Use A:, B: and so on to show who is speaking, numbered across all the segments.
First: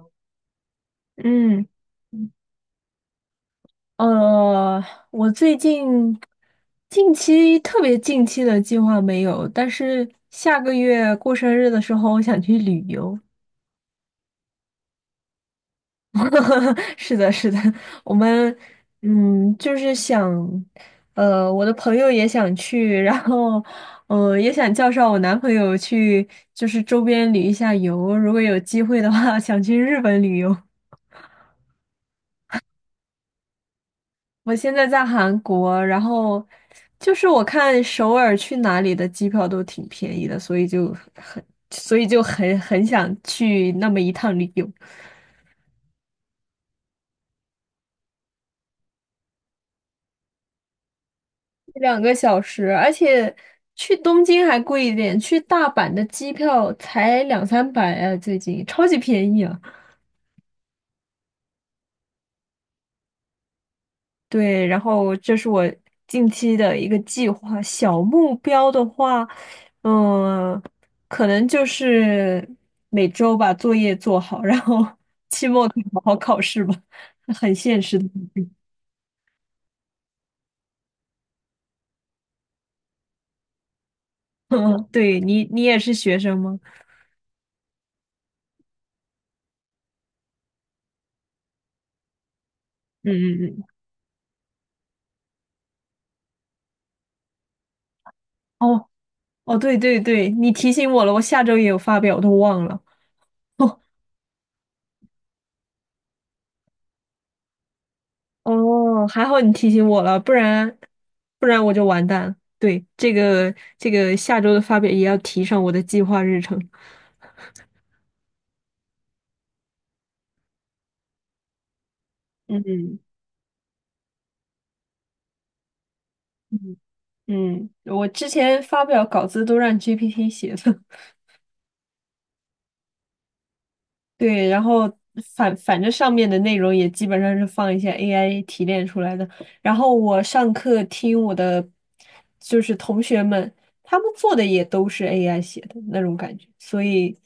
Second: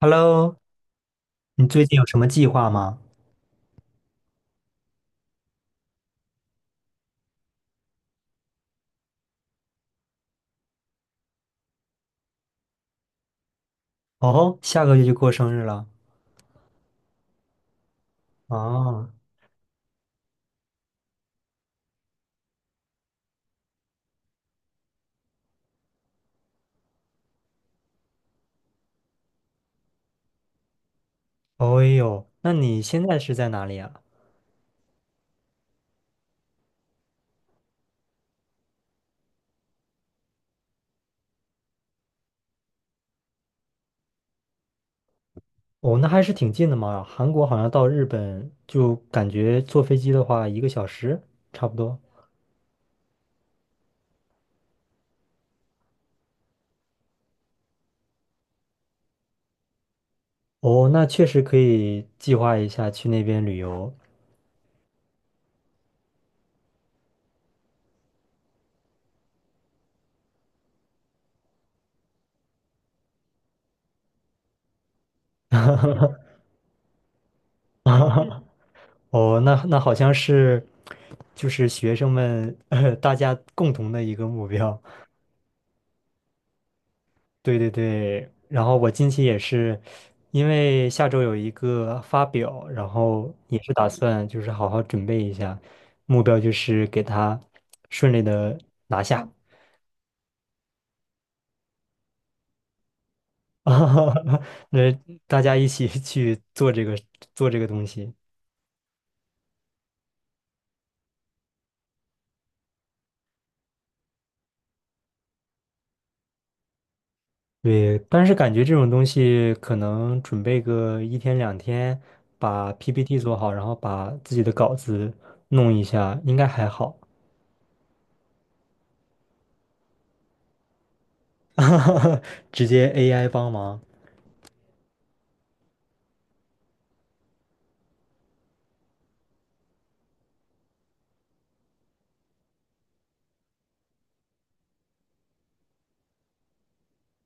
A: Hello，你
B: 嗯。
A: 最近有什么计划吗？
B: 呃，我最近近期特别近期的计划没有，但是下个月过生日的时候，我想去旅游。
A: 哦，下个月就过生日了。
B: 是的，是的，我们
A: 哦，
B: 就是想，我的朋友也想去，然后也想叫上我男朋友去，就是周边旅一下游。如果有机会的话，想去日本旅游。
A: 哦呦，那你现在是在哪里啊？
B: 我现在在韩国，然后就是我看首尔去哪里的机票都挺便宜的，所以就很，很想去那么一趟旅游，
A: 哦，那还是挺近的嘛。韩国好像到日本就感觉坐飞机的话，一个小时差不多。
B: 2个小时，而且去东京还贵一点，去大阪的机票才两三百啊，最近超级便宜啊。
A: 哦，那确实可以计划一下去那边旅游。
B: 对，然后这是我近期的一个计划，小目标的话，嗯，可能就是每周把作业做好，然后 期末可以好好考 试吧，很现实的目标。
A: 哦，那好像是就是学生们，大家共同的一个目 标。
B: 嗯，对，你也是学生吗？
A: 对对对，然后我近期也是，因为下周有一个发表，然
B: 嗯
A: 后
B: 嗯
A: 也
B: 嗯，
A: 是打算就是好好准备一下，目标就是给他顺利的
B: 哦
A: 拿下，
B: 哦，对对对，你提醒我了，我下周也有发表，我都忘了。
A: 啊那大家一起去做这个东西。
B: 哦，还好你提醒我了，不然我就完蛋了。对，这个下周的发表也要提上我的计划日程。
A: 对，但是感觉这种东西可能准备个一天两天，把
B: 嗯
A: PPT 做好，然后把自己的稿子弄一下，应该还
B: 嗯
A: 好，
B: 嗯，我之前发表稿子都让 GPT 写的，
A: 直接 AI 帮忙。
B: 对，然后反正上面的内容也基本上是放一些 AI 提炼出来的。然后我上课听我的就是同学们，他们做的也都是 AI 写的那种感觉，所以。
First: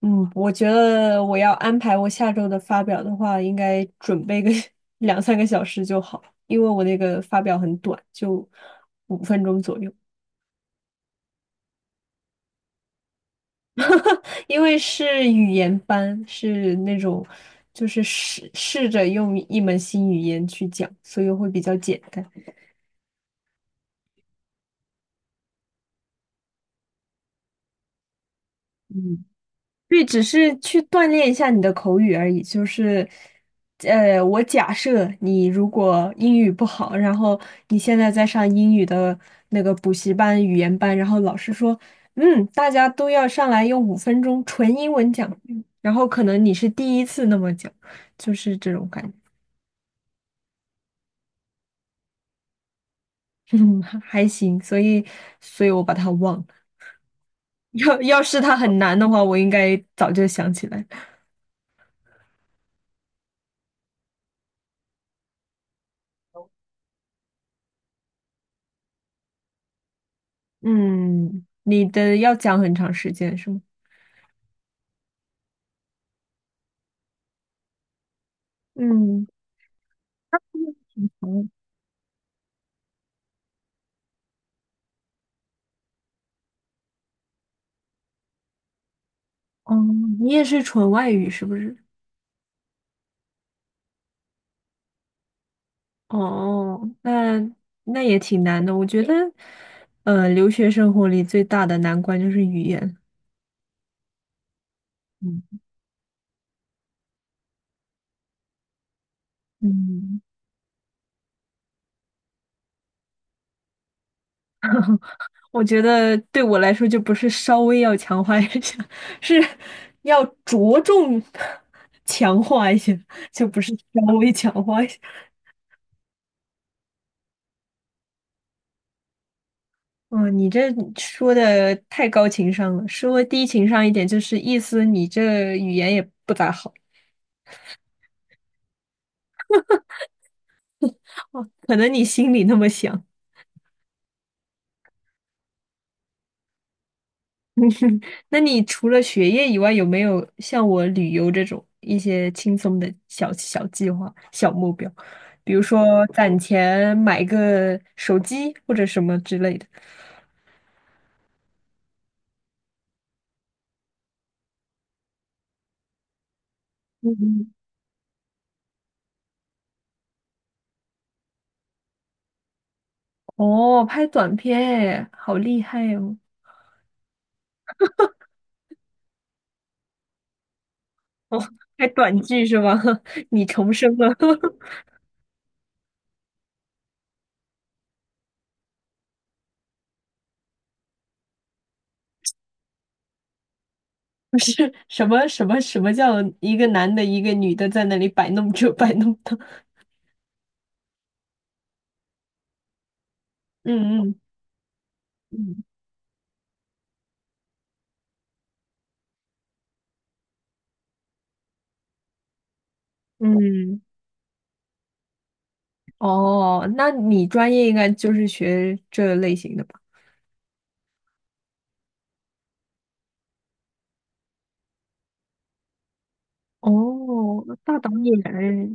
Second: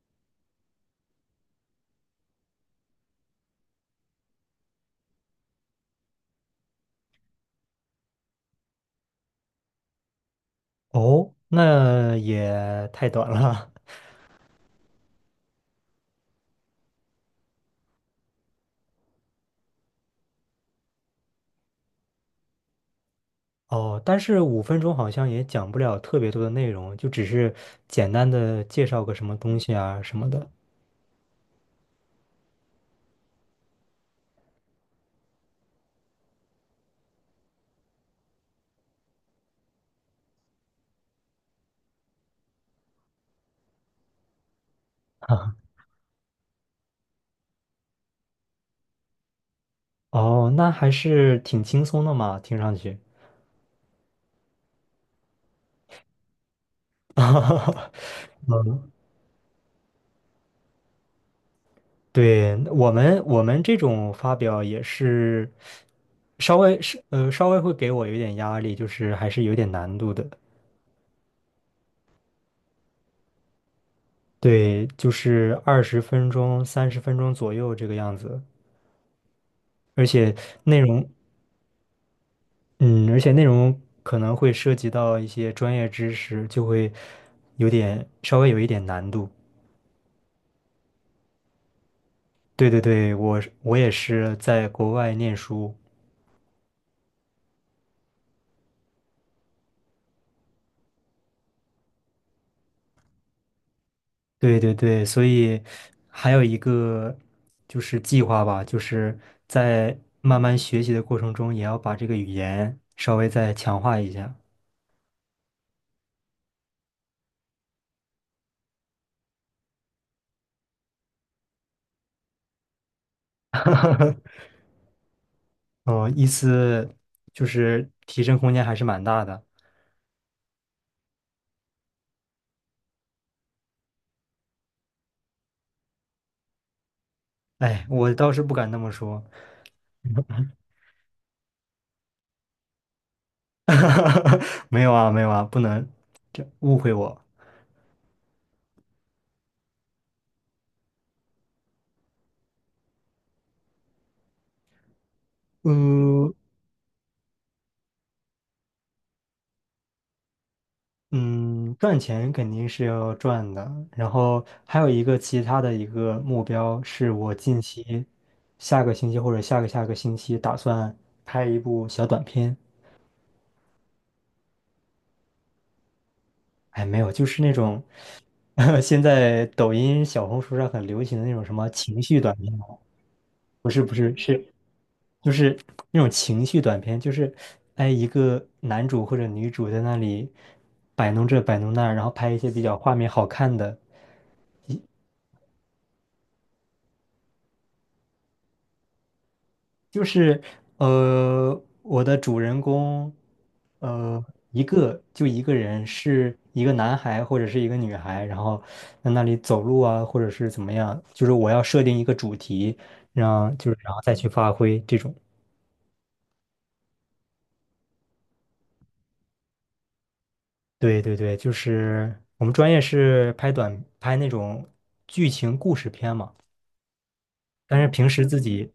B: 我觉得我要安排我下周的发表的话，应该准备个 两三个小时就好，因为我那个发表很短，就五分钟左右。
A: 哦，那也太短了。
B: 因为是语言班，是那种就是试着用一门新语言去讲，所以会比较简单。
A: 哦，但是5分钟好像也讲不了特别多的内容，就只是简单的介绍个
B: 嗯。
A: 什么东西啊
B: 对，
A: 什
B: 只
A: 么的。
B: 是去锻炼一下你的口语而已。就是，我假设你如果英语不好，然后你现在在上英语的那个补习班、语言班，然后老师说，大家都要上来用五分钟纯英文讲，然后可能你是第一次那么讲，就是这种感
A: 哦，那还是挺轻松的嘛，听上去。
B: 觉。嗯，还行。所以，所以我把它忘了。要是 它很难的话，我应该早就想起来。
A: 对，我们这种发表也是稍微会给我有点压力，就是还是有点难度的。
B: 嗯，你的要讲很长时间是吗？
A: 对，就是20分钟、30分钟左右这个样子，
B: 嗯。
A: 而且内容
B: 嗯
A: 嗯，而且内容可能会涉及到一些专业知识，就会有点稍微有一点难度。
B: 哦，你也是纯外语是不是？
A: 对对对，我也是在国外念书，
B: 哦，那也挺难的。我觉得，留学生活里最大的难关就是语言。
A: 对对对，所
B: 嗯
A: 以还有一个就是计划吧，就是在
B: 嗯，
A: 慢慢学习的过程中，也要把这个语言稍微再强化一下。
B: 我觉得对我来说就不是稍微要强化一下，是要着重 强化一下，就不是稍微强化一下。
A: 哦，意思就是提升空间还是蛮大的。
B: 嗯，你这说的太高情商了，稍微低情商一点就是意思你这语言也不咋好，
A: 哎，我倒是不敢那么说。
B: 哦，可能你心里那么想。
A: 哈哈，没有啊，没有啊，不能这误会我。
B: 那你除了学业以外，有没有像我旅游这种一些轻松的小小计划、小目标？比如说
A: 嗯
B: 攒钱买个手机或者什么之类的。
A: 嗯，赚钱肯定是要赚的，然后还有一个其他的一个目标是我
B: 嗯，
A: 近期下个星期或者下个下个星期打算拍一部小短片。
B: 哦，拍短片哎，好厉害哦！
A: 哎，没有，就是那种 现在抖音、小红书上很流行的那
B: 哦，
A: 种什么
B: 拍
A: 情
B: 短
A: 绪短
B: 剧
A: 片
B: 是
A: 啊
B: 吗？你
A: 不
B: 重
A: 是不
B: 生了，
A: 是 是。就是那种情绪短片，就是哎一个男主或者女主在那里摆弄这摆弄那，然后拍一些比较画面好看的，
B: 不是什么什么什么叫一个男的，一个女的在那里摆弄这摆弄那？
A: 就是我的主人公
B: 嗯嗯
A: 呃一个就一个
B: 嗯
A: 人是一个男孩或者是一个女孩，然后在那里走路啊或者是怎么样，就是我要设定一个主题，让就是
B: 嗯，
A: 然后再去发挥这种。
B: 哦，那你专业应该就是学这类型的吧？
A: 对对对，就是我们专业是拍那种剧情故事片嘛，
B: 哦，大
A: 但是
B: 导
A: 平
B: 演
A: 时自己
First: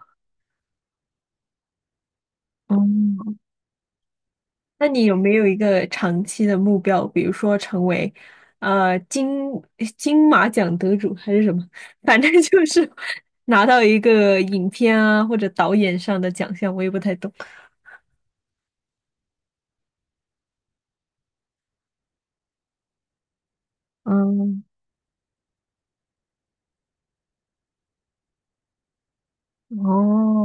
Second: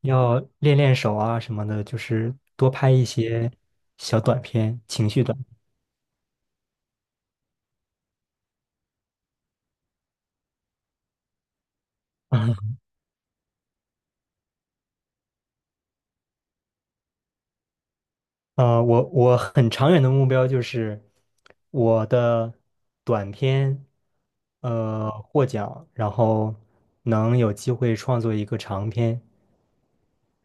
A: 要练练手啊什么的，就是多拍一
B: 哦，
A: 些小短片，
B: 那你
A: 情
B: 有
A: 绪
B: 没
A: 短
B: 有一
A: 片。
B: 个长期的目标，比如说成为呃金金马奖得主还是什么？反正就 是拿到一个影片啊或者导演上的奖项，我也不太懂。
A: 我很长远的目标就是我的短片，
B: 嗯，
A: 获奖，然后能有机会创作一个长片，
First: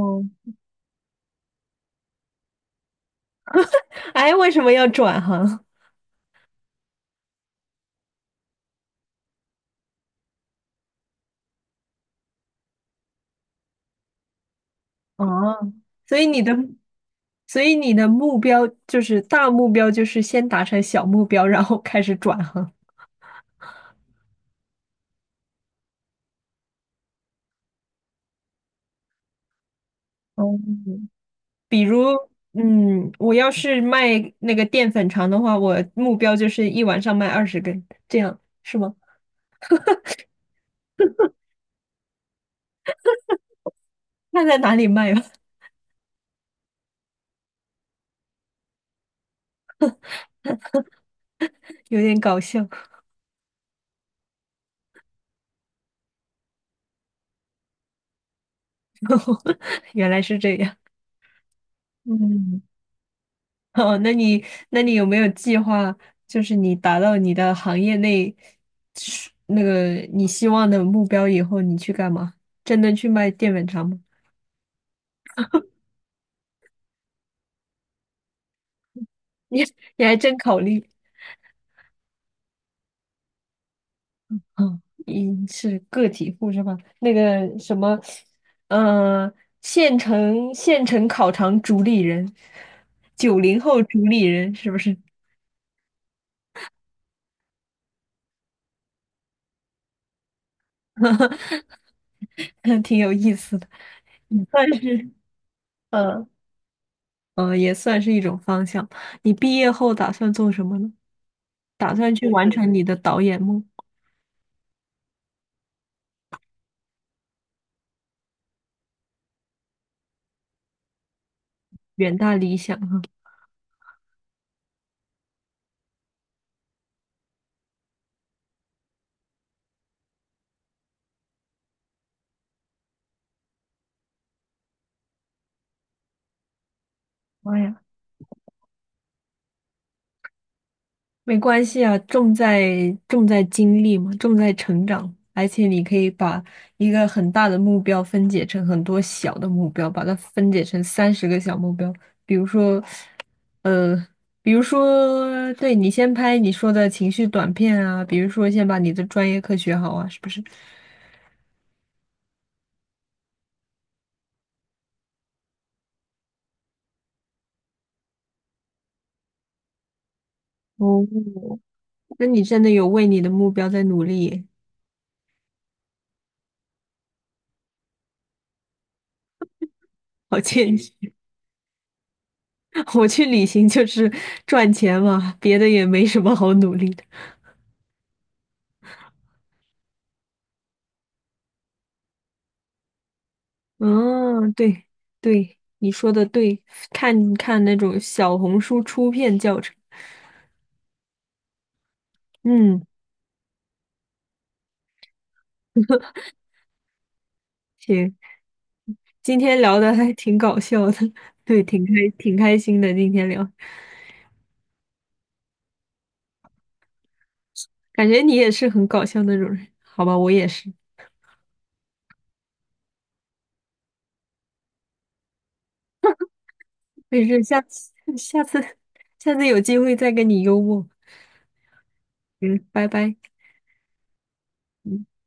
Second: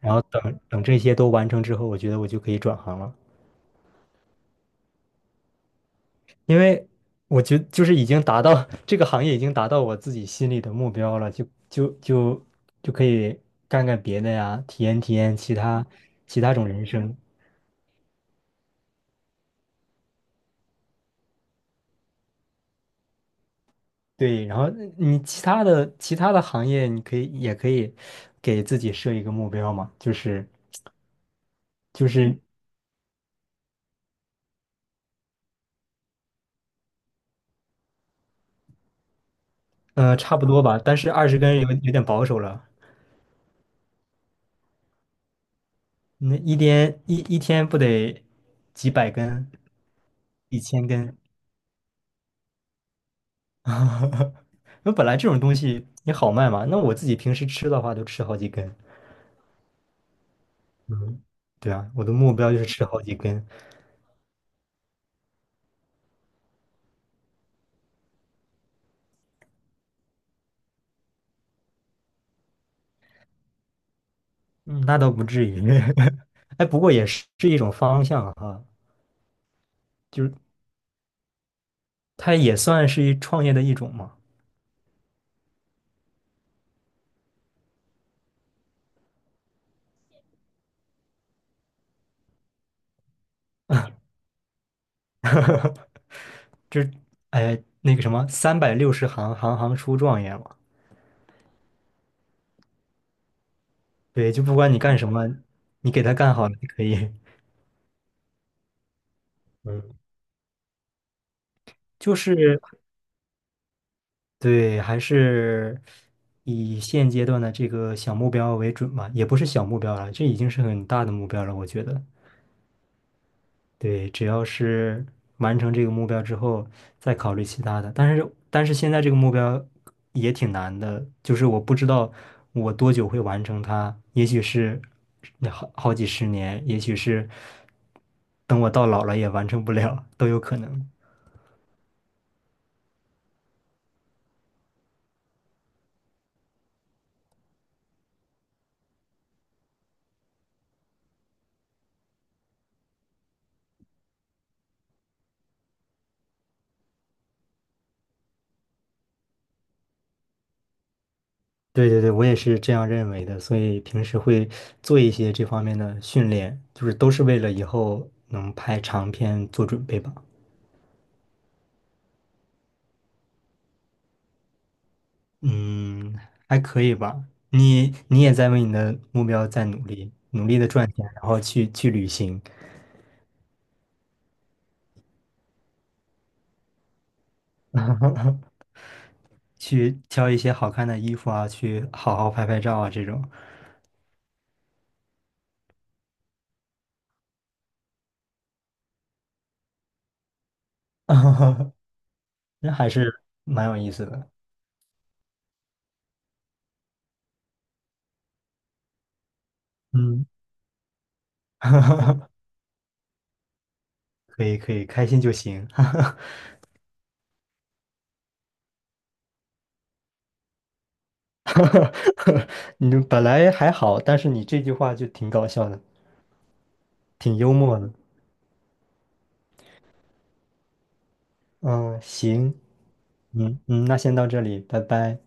A: 然后等等这些都完成之后，我觉得我就可以转行了。
B: 哎，为什么要转行？
A: 因为我觉得就是已经达到 这个行业已经达到我自己心里的目标了，就可以干干别的呀，体验体 验其
B: 哦，
A: 他
B: 所以
A: 其
B: 你的，
A: 他种人生。
B: 所以你的目标就是大目标，就是先达成小目标，然后开始转行。
A: 对，然后你其他的行业，你可以也可以给自己设一个目标嘛，就是
B: 哦，
A: 就是
B: 嗯，我要是卖那个淀粉肠的话，我目标就是一晚上卖20根，这样是吗？
A: 呃差不多吧，但是20根有点保守了，
B: 那在哪里卖啊？
A: 那一天不得几百根，1000根。
B: 有点搞笑，
A: 那本来这种东西也好卖嘛，那我自己平时吃的话都吃好几根，
B: 原来是这样。
A: 嗯对啊，我的目标就
B: 嗯，
A: 是吃好几根，
B: 哦，那你有没有计划，就是你达到你的行业内是那个你希望的目标以后，你去干嘛？真的去卖淀粉肠吗？
A: 嗯，那倒不至于。哎，不过也是一种方向哈，
B: 你你还
A: 就是
B: 真考虑。
A: 它也算是一创业的一种嘛，
B: 嗯，一是个体户是吧？那个什么，呃，县城烤肠主理人，90后主理人是不是？
A: 就是哎那个什么三百六十行，行行出状元嘛，
B: 挺有意思的，
A: 对，就不
B: 算
A: 管你干什
B: 是
A: 么，你给他
B: 呃
A: 干好了就可以。
B: 也算是一种方向。你毕业后
A: 嗯
B: 打算做什么呢？打算
A: 就
B: 去完
A: 是
B: 成你的导演梦，
A: 对，还是以现阶段的这个小目标为准吧，也不是小目标了，这已经是很大的目标了，我觉得。
B: 远大理想。
A: 对，只要是完成这个目标之后，再考虑其他的。但是现在这个目标也挺难的，就是我不知道我多久会完成它，也许是好几十年，也许是
B: 妈呀！
A: 等我到老了也完成不了，都有可能。
B: 没关系啊，重在经历嘛，重在成长，而且你可以把一个很大的目标分解成很多小的目标，把它分解成30个小目标。比如说，呃，比如说，对，你先拍你说的情绪短片啊，比如说先把你的专业课学好啊，是不是？
A: 对对对，我也是这样认为的，所以平时会做一些这方面的训练，就是都是为了以后能拍长片做准备吧。
B: 哦，那你真的有为你的目标在努力耶。
A: 嗯，还可以吧。你也在为你的目标在努力，
B: 好
A: 努力的
B: 建
A: 赚钱，
B: 议。
A: 然后去旅行，
B: 我去旅行就是赚钱嘛，别的也没什么好努力的。
A: 去挑一些好看的衣服啊，去好好拍拍照啊，这种，
B: 嗯，对对，你说的对，看看那种小红书出片教程。
A: 那
B: 嗯，
A: 还是蛮有意思的。
B: 行，今天聊的还
A: 嗯，
B: 挺搞笑的，对，挺开 挺开心的。今天聊，
A: 可以可以，开心就行。
B: 感觉你也是很搞笑那种人，好吧，我也是。
A: 你本来还好，但是你这句话就挺搞笑的，
B: 没
A: 挺
B: 事，
A: 幽默的。
B: 下次下次有机会再跟你幽默。
A: 嗯，行，
B: 嗯，拜拜。
A: 嗯嗯，那先到这里，拜
B: 嗯。
A: 拜。